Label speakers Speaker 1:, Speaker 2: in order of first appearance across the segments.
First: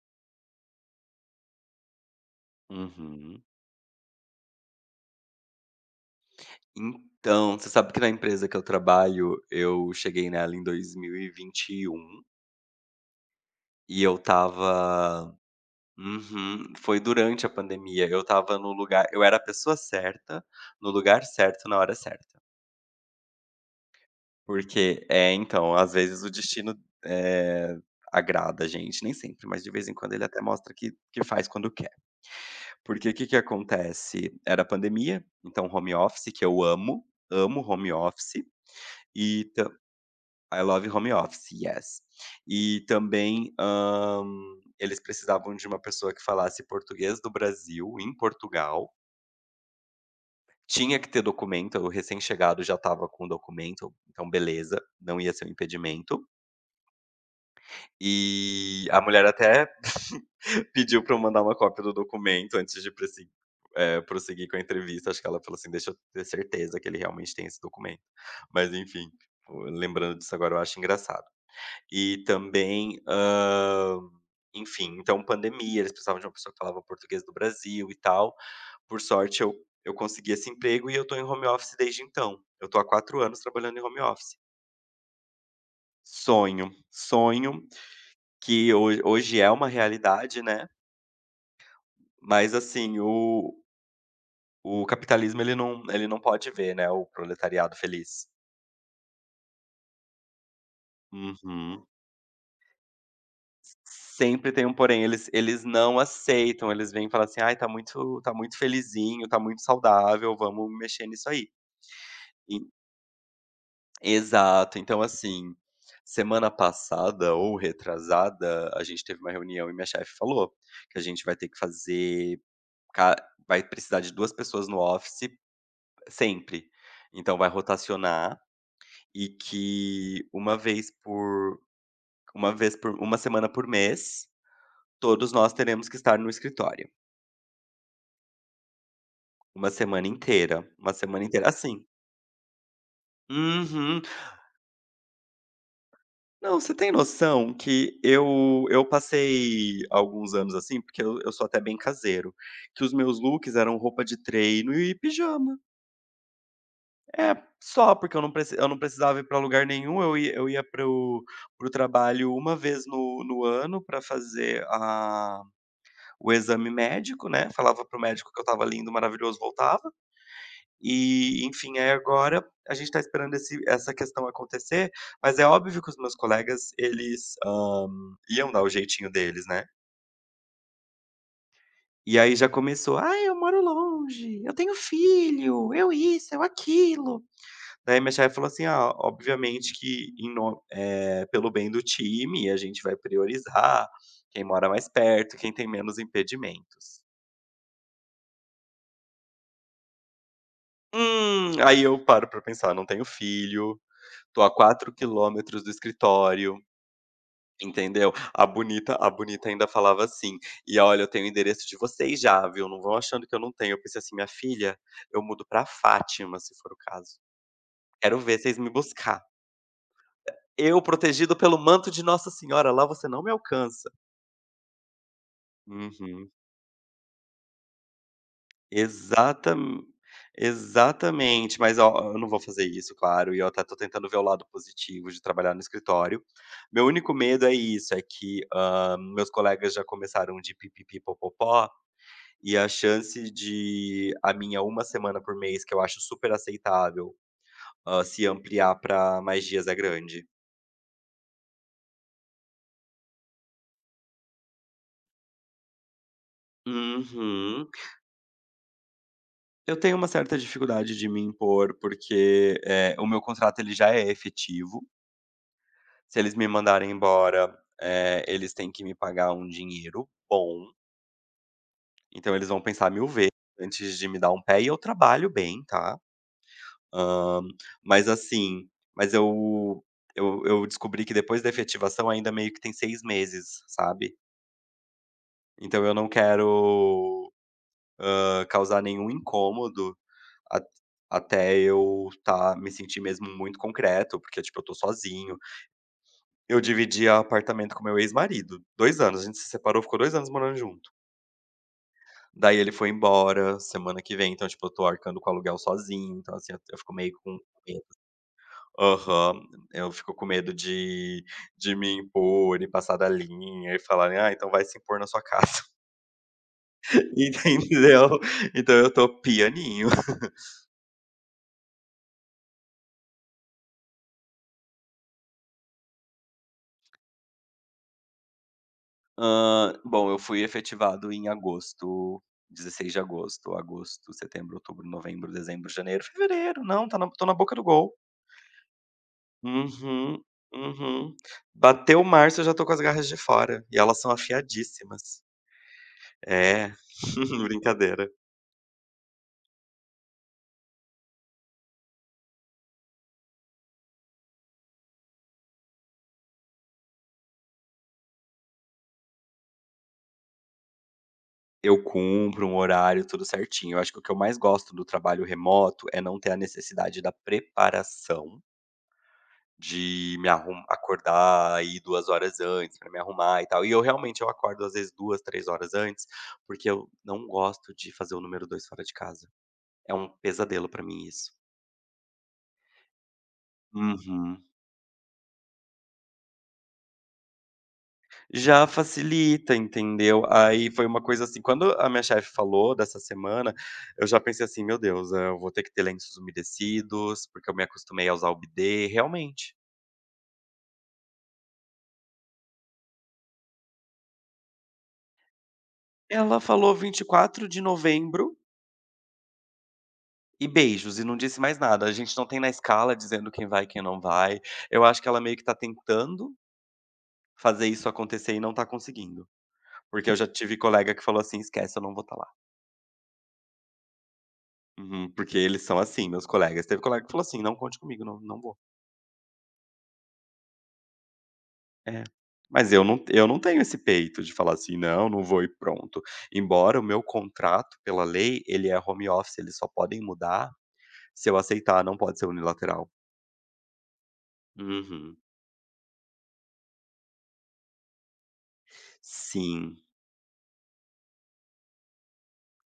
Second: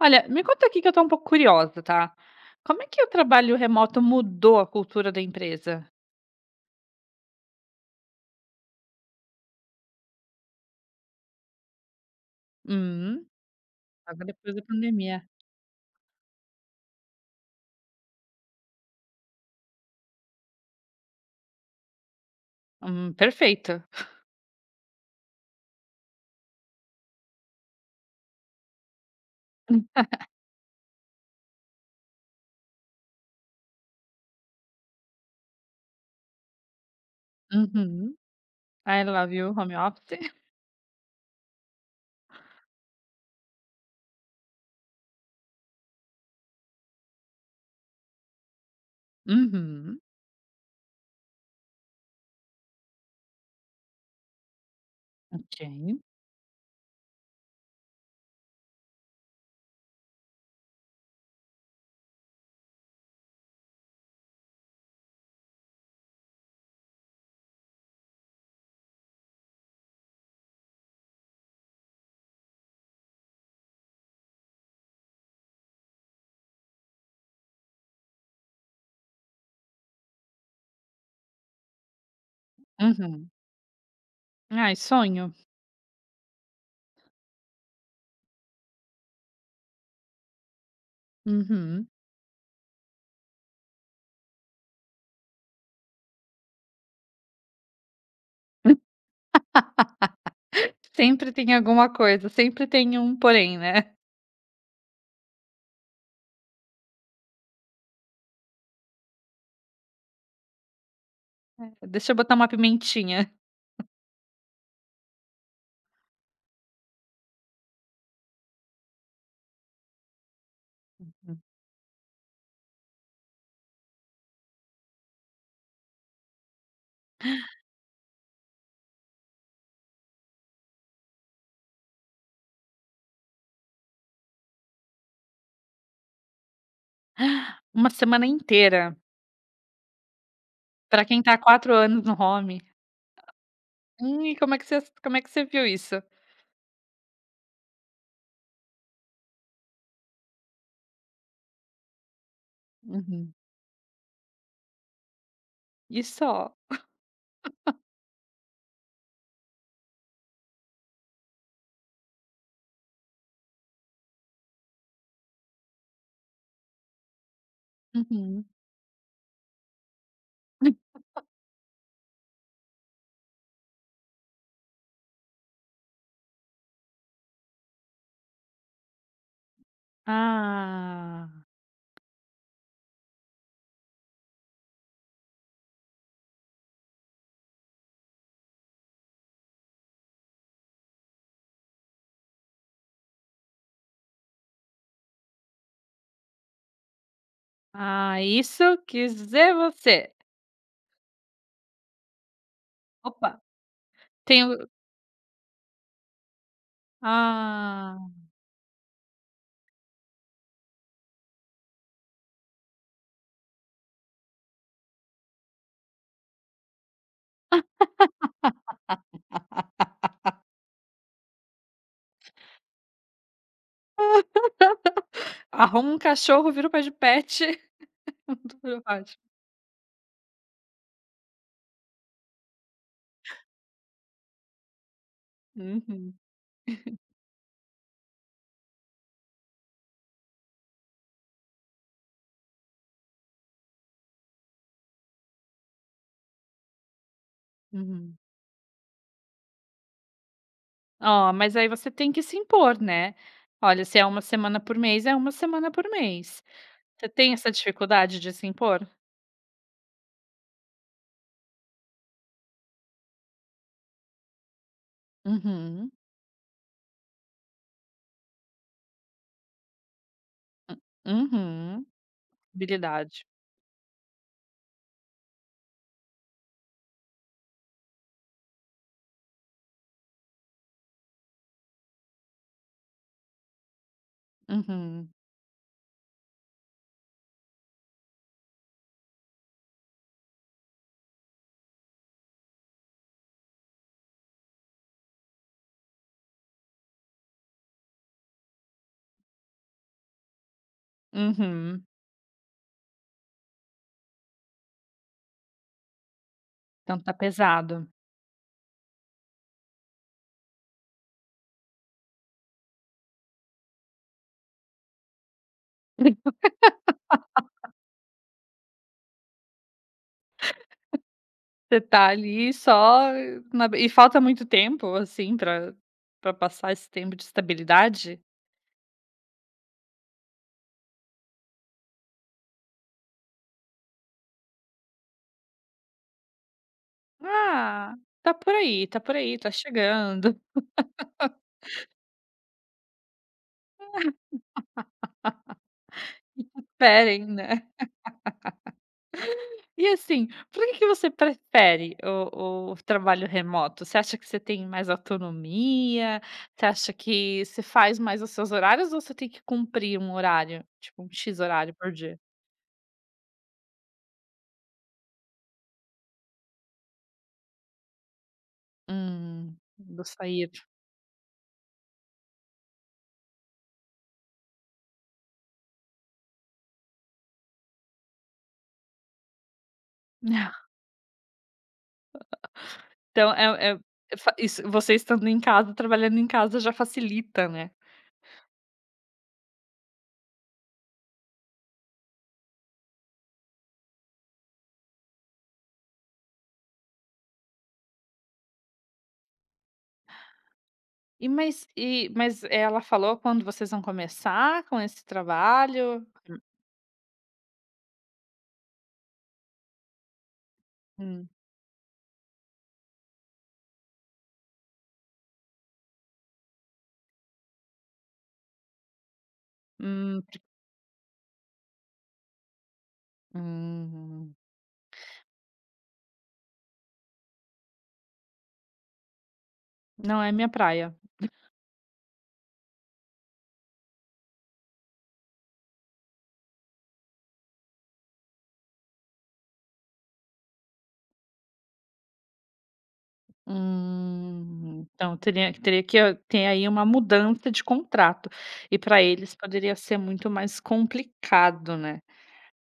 Speaker 1: Olha, me conta aqui que eu estou um pouco curiosa, tá? Como é que o
Speaker 2: Uhum.
Speaker 1: trabalho remoto mudou a cultura da empresa?
Speaker 2: Então, você sabe que na empresa que eu trabalho, eu cheguei nela em dois mil e vinte e um
Speaker 1: Hum,
Speaker 2: e eu
Speaker 1: logo depois da pandemia.
Speaker 2: estava. Uhum, foi durante a pandemia. Eu estava no lugar eu era a pessoa certa, no lugar certo, na hora certa.
Speaker 1: Perfeito.
Speaker 2: Porque é, então, às vezes o destino, eh, agrada a gente, nem sempre, mas de vez em quando ele até mostra que faz quando quer. Porque o que que acontece? Era pandemia, então home office, que eu amo, amo home
Speaker 1: Uhum.
Speaker 2: office,
Speaker 1: I love
Speaker 2: e
Speaker 1: you, home office.
Speaker 2: I love home office, yes. E também, eles precisavam de uma pessoa que falasse português do Brasil em Portugal.
Speaker 1: Uhum.
Speaker 2: Tinha que ter documento. O recém-chegado já estava com o documento, então beleza, não ia ser um
Speaker 1: Ok.
Speaker 2: impedimento. E a mulher até pediu para eu mandar uma cópia do documento antes de prosseguir com a entrevista. Acho que ela falou assim: "Deixa eu ter certeza que ele realmente tem esse documento". Mas enfim, lembrando disso agora eu acho engraçado. E também, enfim, então pandemia, eles precisavam de uma pessoa que falava português do Brasil e tal. Por sorte eu consegui esse emprego e eu tô em home office desde então. Eu tô há 4
Speaker 1: Uhum.
Speaker 2: anos trabalhando em home office.
Speaker 1: Ai, sonho.
Speaker 2: Sonho, sonho que hoje hoje é uma realidade, né,
Speaker 1: Uhum.
Speaker 2: mas assim, o capitalismo, ele não pode ver, né, o proletariado feliz.
Speaker 1: Sempre tem
Speaker 2: Uhum.
Speaker 1: alguma coisa, sempre tem um porém, né?
Speaker 2: Sempre tem um porém, eles não aceitam, eles vêm e falam assim: "Ai, tá muito felizinho, tá muito saudável, vamos mexer nisso aí".
Speaker 1: É, deixa eu botar uma
Speaker 2: E
Speaker 1: pimentinha.
Speaker 2: exato, então assim, semana passada ou retrasada, a gente teve uma reunião e minha chefe falou que a gente vai ter que fazer ca vai precisar de 2 pessoas no office sempre, então vai rotacionar, e que uma vez por uma semana por mês, todos nós teremos que estar no escritório.
Speaker 1: Uma semana inteira.
Speaker 2: Uma
Speaker 1: Pra quem
Speaker 2: semana
Speaker 1: tá há
Speaker 2: inteira
Speaker 1: 4
Speaker 2: assim.
Speaker 1: anos no home.
Speaker 2: Uhum.
Speaker 1: E como é que você viu isso?
Speaker 2: Não, você tem noção que eu passei alguns anos assim, porque eu sou até bem caseiro, que os meus
Speaker 1: Uhum.
Speaker 2: looks eram roupa de treino e pijama.
Speaker 1: E só.
Speaker 2: É, só, porque eu não precisava ir pra lugar nenhum, eu ia para o trabalho uma vez no ano pra fazer a o exame médico, né, falava pro médico que eu
Speaker 1: Uhum.
Speaker 2: estava lindo, maravilhoso, voltava. E, enfim, aí agora a gente está esperando esse essa questão acontecer, mas é óbvio que os meus colegas, eles, iam dar o jeitinho deles, né.
Speaker 1: Ah,
Speaker 2: E aí já começou: "Ah, eu moro longe, eu tenho filho, eu isso, eu aquilo". Daí minha chefe falou assim: "Ah, obviamente que em no eh, pelo bem do time, a gente vai priorizar quem mora mais perto, quem tem menos impedimentos".
Speaker 1: ah, isso quis dizer você.
Speaker 2: Aí eu paro pra pensar: não tenho
Speaker 1: Opa.
Speaker 2: filho, tô a
Speaker 1: Tenho.
Speaker 2: 4 km do escritório.
Speaker 1: ah,
Speaker 2: Entendeu? A bonita ainda falava assim: "E olha, eu tenho o endereço de vocês já, viu, não vão achando que eu não tenho". Eu pensei assim: "Minha filha, eu mudo pra Fátima, se for o caso. Quero ver vocês me buscar. Eu, protegido pelo manto de Nossa Senhora, lá você não me alcança".
Speaker 1: Arruma um
Speaker 2: Uhum.
Speaker 1: cachorro, vira o pai de pet. Tudo ótimo.
Speaker 2: Exatamen Exatamente. Mas ó, eu não vou fazer isso, claro, e eu até tô tentando ver o lado positivo de trabalhar no
Speaker 1: Uhum,
Speaker 2: escritório. Meu único medo é isso, é que, meus colegas já começaram de pi popopó. E a chance de a minha uma semana por mês, que eu acho super aceitável,
Speaker 1: uhum.
Speaker 2: se ampliar para mais dias é grande.
Speaker 1: Ó, mas aí você tem que se impor, né. Olha, se é uma semana por mês, é uma semana por mês. Você tem essa
Speaker 2: Uhum.
Speaker 1: dificuldade de se impor?
Speaker 2: Eu tenho uma certa dificuldade de me impor, porque, o meu contrato ele já é efetivo.
Speaker 1: Uhum.
Speaker 2: Se eles me mandarem embora, eles têm que me pagar um dinheiro bom,
Speaker 1: Uhum.
Speaker 2: então eles vão pensar 1000
Speaker 1: Habilidade.
Speaker 2: vezes antes de me dar um pé, e eu trabalho bem, tá? Hã, mas assim mas eu descobri que depois da efetivação ainda meio que tem 6 meses, sabe.
Speaker 1: Uhum,
Speaker 2: Então eu não quero, causar nenhum incômodo a até eu tá me sentir mesmo muito concreto, porque, tipo, eu tô sozinho. Eu dividia apartamento com meu ex-marido. 2 anos, a gente se separou, ficou 2 anos morando junto.
Speaker 1: uhum.
Speaker 2: Daí ele foi embora semana que vem, então, tipo, eu tô arcando com o aluguel sozinho, então, assim, eu fico
Speaker 1: Então tá
Speaker 2: meio com.
Speaker 1: pesado.
Speaker 2: Aham. Eu fico com medo de me impor e passar da linha e falarem: "Ah, então vai se impor na sua casa", entendeu? Então eu tô pianinho.
Speaker 1: Você tá ali só na be e falta muito tempo, assim, pra passar esse tempo de estabilidade?
Speaker 2: Bom, eu fui efetivado em agosto, 16 de agosto. Agosto, setembro, outubro, novembro, dezembro, janeiro, fevereiro. Não, tá na tô na boca do
Speaker 1: "Ah,
Speaker 2: gol.
Speaker 1: tá por aí, tá por aí, tá
Speaker 2: Uhum,
Speaker 1: chegando,
Speaker 2: uhum. Bateu março, eu já tô com as garras de fora, e elas são afiadíssimas. É,
Speaker 1: esperem, né".
Speaker 2: brincadeira.
Speaker 1: E assim, por que que você prefere o trabalho remoto? Você acha que você tem mais autonomia? Você acha que você faz mais os seus horários ou você tem que cumprir um horário, tipo um "X" horário
Speaker 2: Eu
Speaker 1: por dia?
Speaker 2: cumpro um horário, tudo certinho. Eu acho que o que eu mais gosto do trabalho remoto é não ter a necessidade da preparação,
Speaker 1: Vou
Speaker 2: de me
Speaker 1: sair.
Speaker 2: arrum acordar aí 2 horas antes pra me arrumar e tal. E eu realmente eu acordo às vezes 2, 3 horas antes, porque eu não gosto de fazer o número 2 fora de casa. É um pesadelo pra mim isso.
Speaker 1: Então é é é fa
Speaker 2: Uhum.
Speaker 1: isso, você estando em casa, trabalhando em casa já facilita, né.
Speaker 2: Já facilita, entendeu. Aí foi uma coisa assim: quando a minha chefe falou dessa semana, eu já pensei assim: "Meu Deus, eu vou ter que ter lenços umedecidos, porque eu me acostumei a usar o bidê", realmente.
Speaker 1: E mas ela falou quando vocês vão começar com esse trabalho?
Speaker 2: Ela falou 24 de novembro e beijos, e não
Speaker 1: Hum.
Speaker 2: disse mais nada. A gente não tem na escala dizendo quem vai e quem não vai. Eu acho que ela meio que tá tentando fazer isso acontecer e não tá conseguindo, porque eu
Speaker 1: Hum,
Speaker 2: já tive colega que falou assim: "Esquece, eu não vou estar lá".
Speaker 1: hum,
Speaker 2: Uhum, porque eles são assim, meus colegas. Teve colega que falou assim: "Não conte comigo, não, não vou".
Speaker 1: não é minha praia.
Speaker 2: É. Mas eu não tenho esse peito de falar assim: "Não, não vou e pronto". Embora o meu contrato, pela lei, ele é home office, eles só podem mudar se eu aceitar, não pode ser unilateral.
Speaker 1: Então
Speaker 2: Uhum.
Speaker 1: teria que ter aí uma mudança de contrato, e para eles poderia
Speaker 2: Sim,
Speaker 1: ser muito mais complicado, né.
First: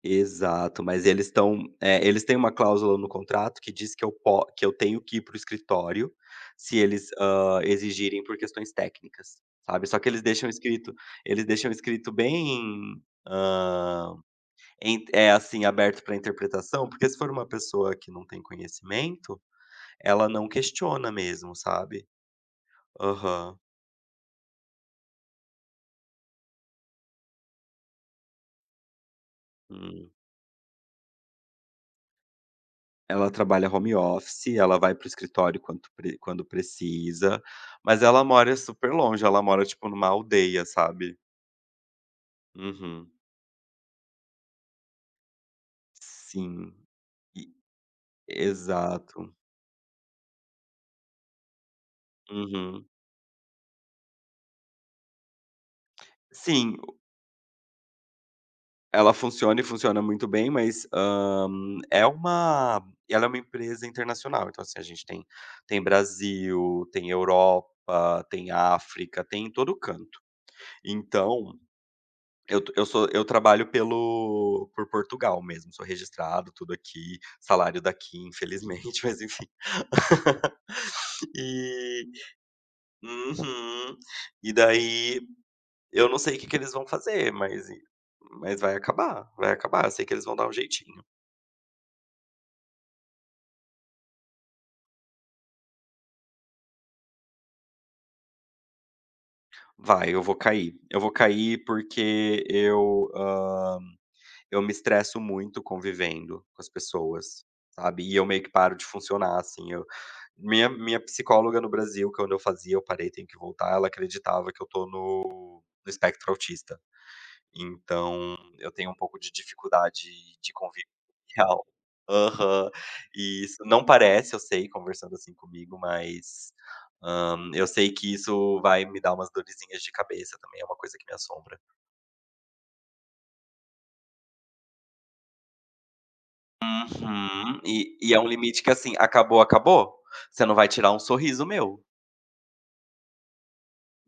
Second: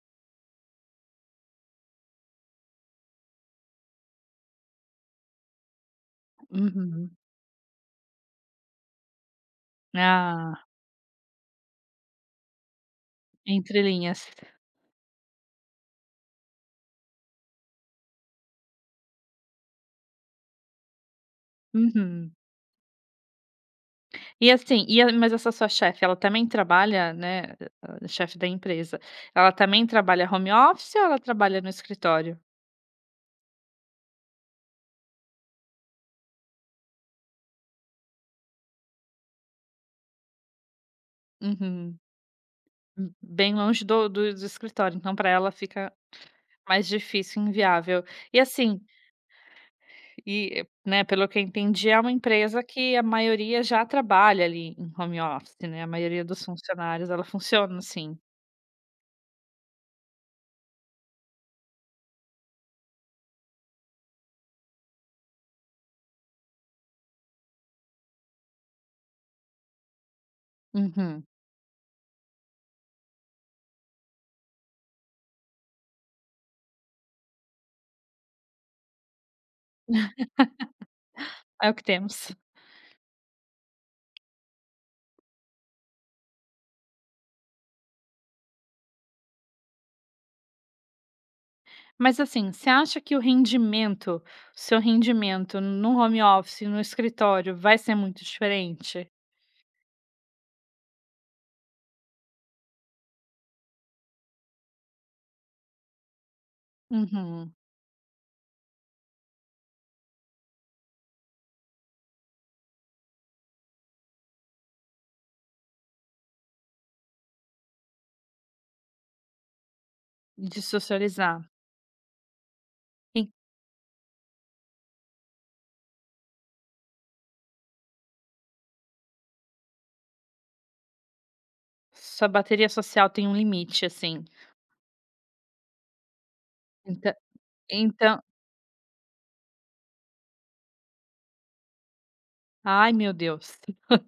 Speaker 2: exato. Mas eles têm uma cláusula no contrato que diz que eu tenho que ir para o escritório se eles,
Speaker 1: Uhum.
Speaker 2: exigirem por questões técnicas, sabe. Só que
Speaker 1: Ah,
Speaker 2: eles deixam escrito bem.
Speaker 1: entre linhas.
Speaker 2: En é, assim, aberto para interpretação, porque se for uma pessoa que não tem conhecimento, ela não questiona mesmo, sabe.
Speaker 1: Uhum.
Speaker 2: Aham.
Speaker 1: E assim, e a mas essa sua chefe, ela também trabalha, né, a chefe da empresa, ela também
Speaker 2: Hum.
Speaker 1: trabalha home office ou ela trabalha no escritório?
Speaker 2: Ela trabalha home office, ela vai para o escritório quando precisa, mas ela mora super longe, ela mora, tipo, numa aldeia, sabe.
Speaker 1: Uhum.
Speaker 2: Uhum.
Speaker 1: B bem longe do escritório, então para ela fica
Speaker 2: Sim.
Speaker 1: mais difícil,
Speaker 2: E
Speaker 1: inviável. E assim,
Speaker 2: exato.
Speaker 1: e, né, pelo que eu entendi, é uma empresa
Speaker 2: Uhum.
Speaker 1: que a maioria já trabalha ali em home office, né, a maioria dos
Speaker 2: Sim,
Speaker 1: funcionários, ela funciona assim.
Speaker 2: ela funciona e funciona muito bem, mas, hã, é uma ela é uma empresa internacional, então, assim, a gente tem Brasil, tem Europa, tem África, tem em todo canto.
Speaker 1: Uhum.
Speaker 2: Então, eu t eu sou eu trabalho pelo por Portugal mesmo, sou registrado, tudo aqui, salário daqui, infelizmente, mas enfim.
Speaker 1: É o que
Speaker 2: E.
Speaker 1: temos.
Speaker 2: Uhum. E daí, eu não sei o que que eles vão fazer, mas vai acabar, eu sei que eles vão dar um jeitinho.
Speaker 1: Mas assim, você acha que o rendimento seu rendimento no home office, no escritório, vai ser muito diferente?
Speaker 2: Vai, eu vou cair. Eu vou cair porque eu me estresso muito convivendo com as pessoas,
Speaker 1: Uhum.
Speaker 2: sabe. E eu meio que paro de funcionar, assim, eu minha minha psicóloga no Brasil, que quando eu fazia eu parei, tenho que voltar, ela acreditava que eu tô no espectro autista. Então, eu tenho um pouco de dificuldade de
Speaker 1: De
Speaker 2: convívio
Speaker 1: socializar.
Speaker 2: real. Aham.
Speaker 1: En
Speaker 2: E isso não parece, eu sei, conversando, assim, comigo, mas, eu sei que isso vai me dar umas dorzinhas de cabeça também, é uma coisa que me assombra.
Speaker 1: Sua bateria social tem um limite, assim. Entã
Speaker 2: Uhum. E
Speaker 1: então,
Speaker 2: é um limite que, assim, acabou, acabou. Você não vai tirar um sorriso meu.
Speaker 1: ai, meu Deus.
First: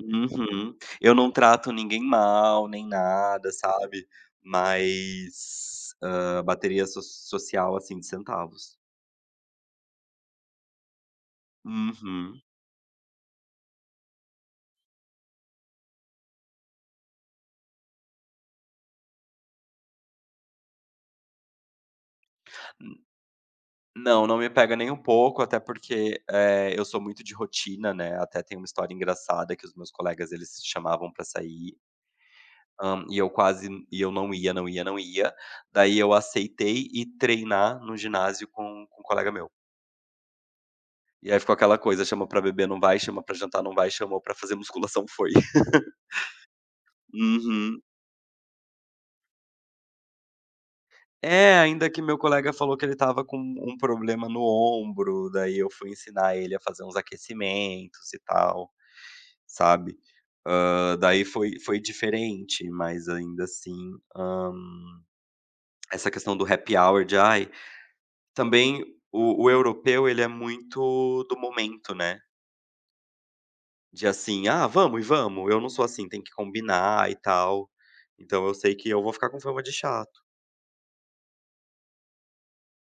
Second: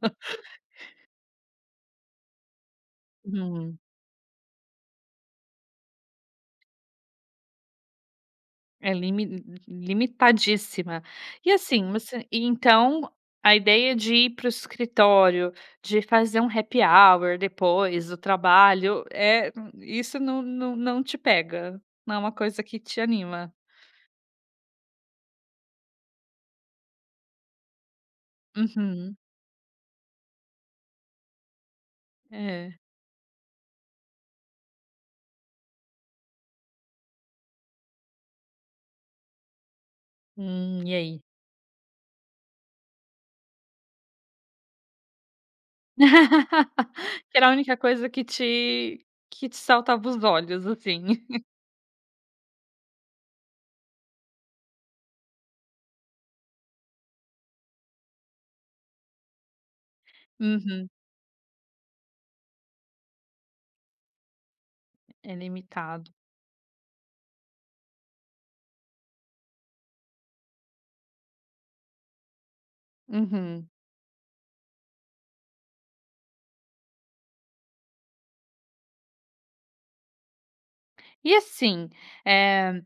Speaker 2: Uhum. Eu não trato ninguém mal, nem nada,
Speaker 1: Uhum.
Speaker 2: sabe. Mas, bateria social, assim, de centavos.
Speaker 1: É limitadíssima. E assim, você
Speaker 2: Uhum.
Speaker 1: e então a ideia de ir para o escritório, de fazer um happy hour depois do trabalho, é isso, não te pega? Não é uma coisa que
Speaker 2: N
Speaker 1: te anima?
Speaker 2: Não, não me pega nem um pouco, até porque, eu sou muito de rotina, né, até tem uma história
Speaker 1: Uhum.
Speaker 2: engraçada que os meus colegas, eles se chamavam pra sair.
Speaker 1: É.
Speaker 2: Hã, e eu quase e eu não ia, não ia, não ia. Daí eu aceitei ir treinar no ginásio com um colega meu.
Speaker 1: E aí?
Speaker 2: E aí ficou aquela coisa: chama pra beber não vai, chama pra jantar não vai, chamou pra fazer musculação foi.
Speaker 1: Que era a única
Speaker 2: Uhum.
Speaker 1: coisa que te saltava os olhos, assim.
Speaker 2: É, ainda que meu colega falou que ele estava com um problema no ombro, daí eu fui ensinar ele a fazer uns aquecimentos e tal, sabe.
Speaker 1: Uhum.
Speaker 2: Daí foi diferente, mas ainda assim,
Speaker 1: É
Speaker 2: essa
Speaker 1: limitado.
Speaker 2: questão do happy hour de: "Ai". Também o europeu ele é muito do momento, né,
Speaker 1: Uhum.
Speaker 2: de assim: "Ah, vamos e vamos". Eu não sou assim, tem que combinar e tal, então eu sei que eu vou ficar com fama de chato.
Speaker 1: E assim, eh,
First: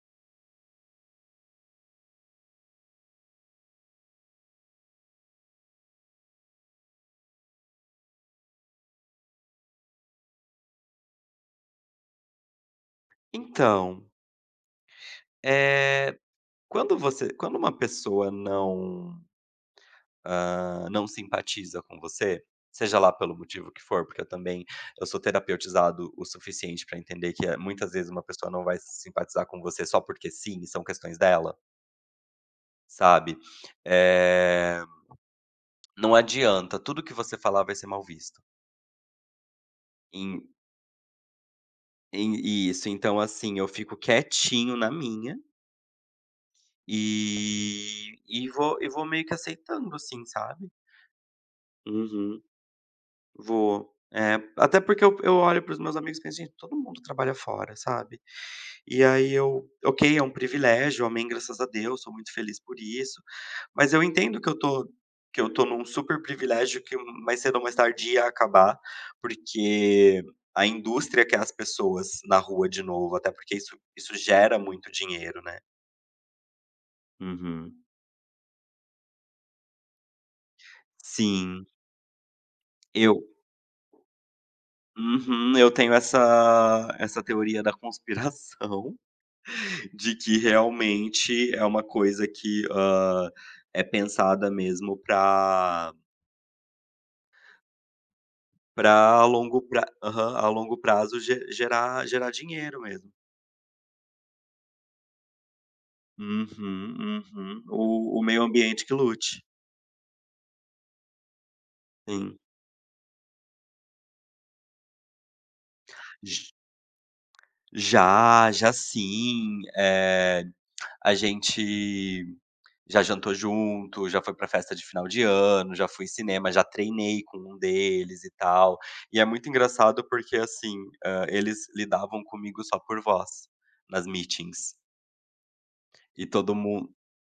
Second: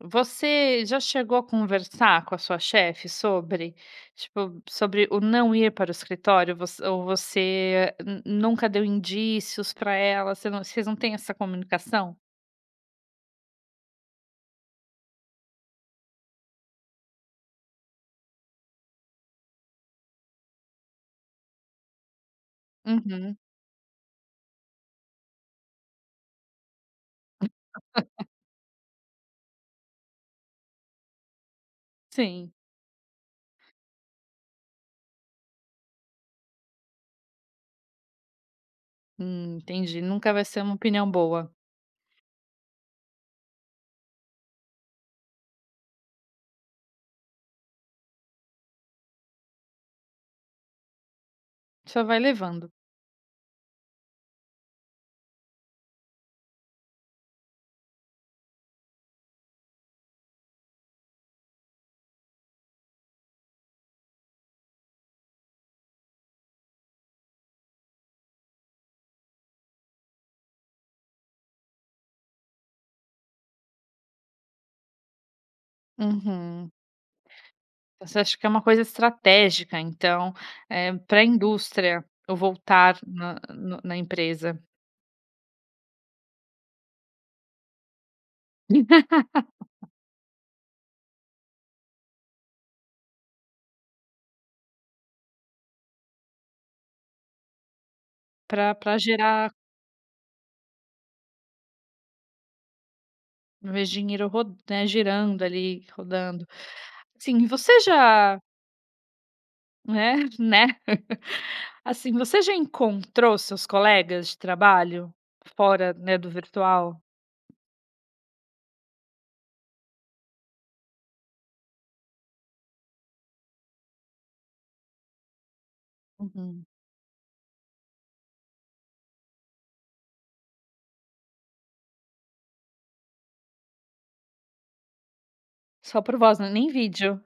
Speaker 1: você já chegou a conversar com a sua chefe sobre, tipo, sobre o não ir para o escritório? Voc ou você nu nunca deu indícios para ela? Vocês não têm essa comunicação?
Speaker 2: Então, eh, quando uma pessoa não, não simpatiza com você, seja lá pelo
Speaker 1: Uhum,
Speaker 2: motivo que for, porque eu também eu sou terapeutizado o suficiente para entender que, muitas vezes uma pessoa não vai simpatizar com você só porque sim, são questões dela,
Speaker 1: sim.
Speaker 2: sabe. Eh Não adianta, tudo que você falar vai ser mal visto.
Speaker 1: Entendi. Nunca
Speaker 2: Em
Speaker 1: vai ser uma opinião boa.
Speaker 2: e isso, então assim, eu fico quietinho na minha, e vou e vou meio que aceitando, assim, sabe.
Speaker 1: Só vai
Speaker 2: Uhum,
Speaker 1: levando.
Speaker 2: vou. É, até porque eu olho para os meus amigos e penso: "Gente, todo mundo trabalha fora", sabe. E aí eu ok, é um privilégio, amém, graças a Deus, sou muito feliz por isso, mas eu entendo que eu tô num super privilégio que mais cedo ou mais tarde ia acabar, porque a indústria quer as pessoas na rua de novo, até porque isso gera muito dinheiro, né.
Speaker 1: Uhum.
Speaker 2: Uhum.
Speaker 1: Você acha que é uma coisa estratégica, então, para a
Speaker 2: Sim,
Speaker 1: indústria, o voltar
Speaker 2: eu
Speaker 1: na no na empresa,
Speaker 2: uhum, eu tenho essa teoria da conspiração de que realmente é uma coisa que, é pensada mesmo para
Speaker 1: para
Speaker 2: Pra a
Speaker 1: gerar.
Speaker 2: longo pra aham, a longo prazo ge gerar gerar dinheiro mesmo.
Speaker 1: Vejo dinheiro ro né, girando ali, rodando.
Speaker 2: Uhum,
Speaker 1: Assim,
Speaker 2: uhum.
Speaker 1: você
Speaker 2: O
Speaker 1: já,
Speaker 2: meio ambiente que lute.
Speaker 1: né, né, assim,
Speaker 2: Sim.
Speaker 1: você já encontrou seus colegas de trabalho fora, né, do
Speaker 2: J
Speaker 1: virtual?
Speaker 2: Já, já sim. A gente já jantou junto, já foi pra festa de final de ano, já fui em cinema, já
Speaker 1: Uhum.
Speaker 2: treinei com um deles e tal. E é muito engraçado porque, assim, eles lidavam comigo só por voz, nas meetings.
Speaker 1: Só por
Speaker 2: E
Speaker 1: voz, né,
Speaker 2: todo
Speaker 1: nem
Speaker 2: mun
Speaker 1: vídeo.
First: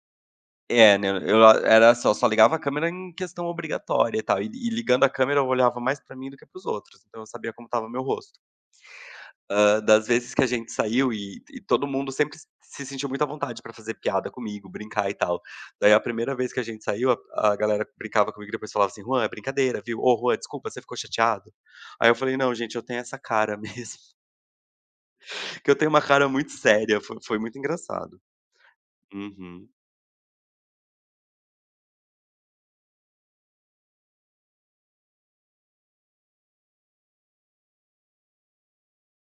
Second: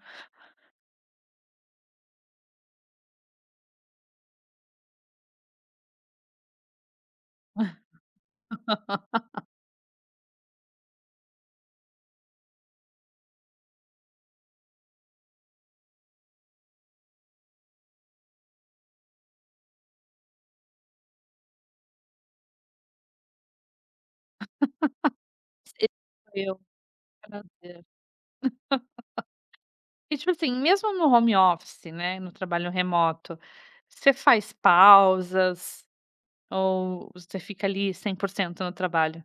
Speaker 2: É, né, eu a era só ligava a câmera em questão obrigatória e tal, e ligando a câmera eu olhava mais pra mim do que para os outros, então eu sabia como estava meu rosto. Das vezes que a gente saiu, e todo mundo sempre se sentiu muito à vontade pra fazer piada comigo, brincar e tal. Daí a primeira vez que a gente saiu, a galera brincava comigo e depois falava assim: "Juan, é brincadeira, viu? Ô Juan, desculpa, você ficou chateado?". Aí eu falei: "Não, gente, eu tenho essa cara mesmo", que eu
Speaker 1: Esse
Speaker 2: tenho uma cara
Speaker 1: sou
Speaker 2: muito
Speaker 1: eu,
Speaker 2: séria, foi muito
Speaker 1: prazer.
Speaker 2: engraçado. Uhum.
Speaker 1: E tipo assim, mesmo no home office, né, no trabalho remoto, você faz pausas ou você fica ali 100% no trabalho?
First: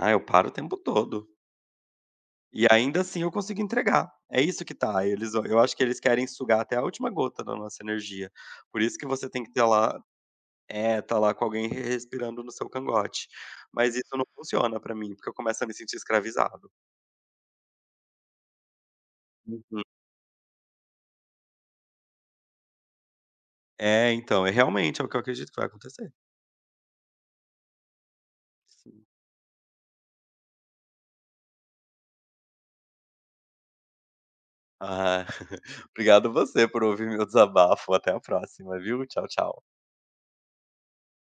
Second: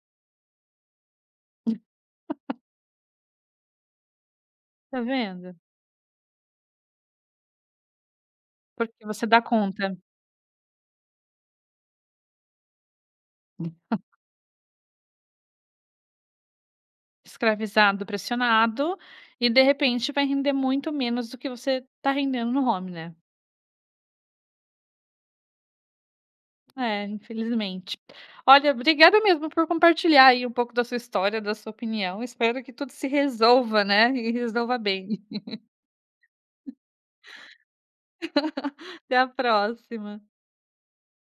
Speaker 2: Ah, eu paro o tempo todo. E ainda assim eu consigo entregar. É isso que
Speaker 1: Tá
Speaker 2: tá, eles
Speaker 1: vendo?
Speaker 2: eu acho que eles querem sugar até a última gota da nossa energia. Por isso
Speaker 1: Porque
Speaker 2: que
Speaker 1: você
Speaker 2: você
Speaker 1: dá
Speaker 2: tem que ter
Speaker 1: conta.
Speaker 2: lá, é, tá lá com alguém re respirando no seu cangote. Mas isso não funciona pra mim, porque eu começo a me sentir escravizado.
Speaker 1: Escravizado, pressionado, e de
Speaker 2: Uhum.
Speaker 1: repente vai render muito menos do que você tá rendendo no home, né.
Speaker 2: É, então, é realmente, é o que eu acredito que vai acontecer.
Speaker 1: É, infelizmente. Olha,
Speaker 2: Sim.
Speaker 1: obrigada mesmo por compartilhar aí um pouco da sua história, da sua opinião, espero que tudo se resolva, né, e resolva bem.
Speaker 2: Ah, obrigado você por ouvir meu desabafo. Até a próxima, viu.
Speaker 1: Até a
Speaker 2: Tchau, tchau.
Speaker 1: próxima.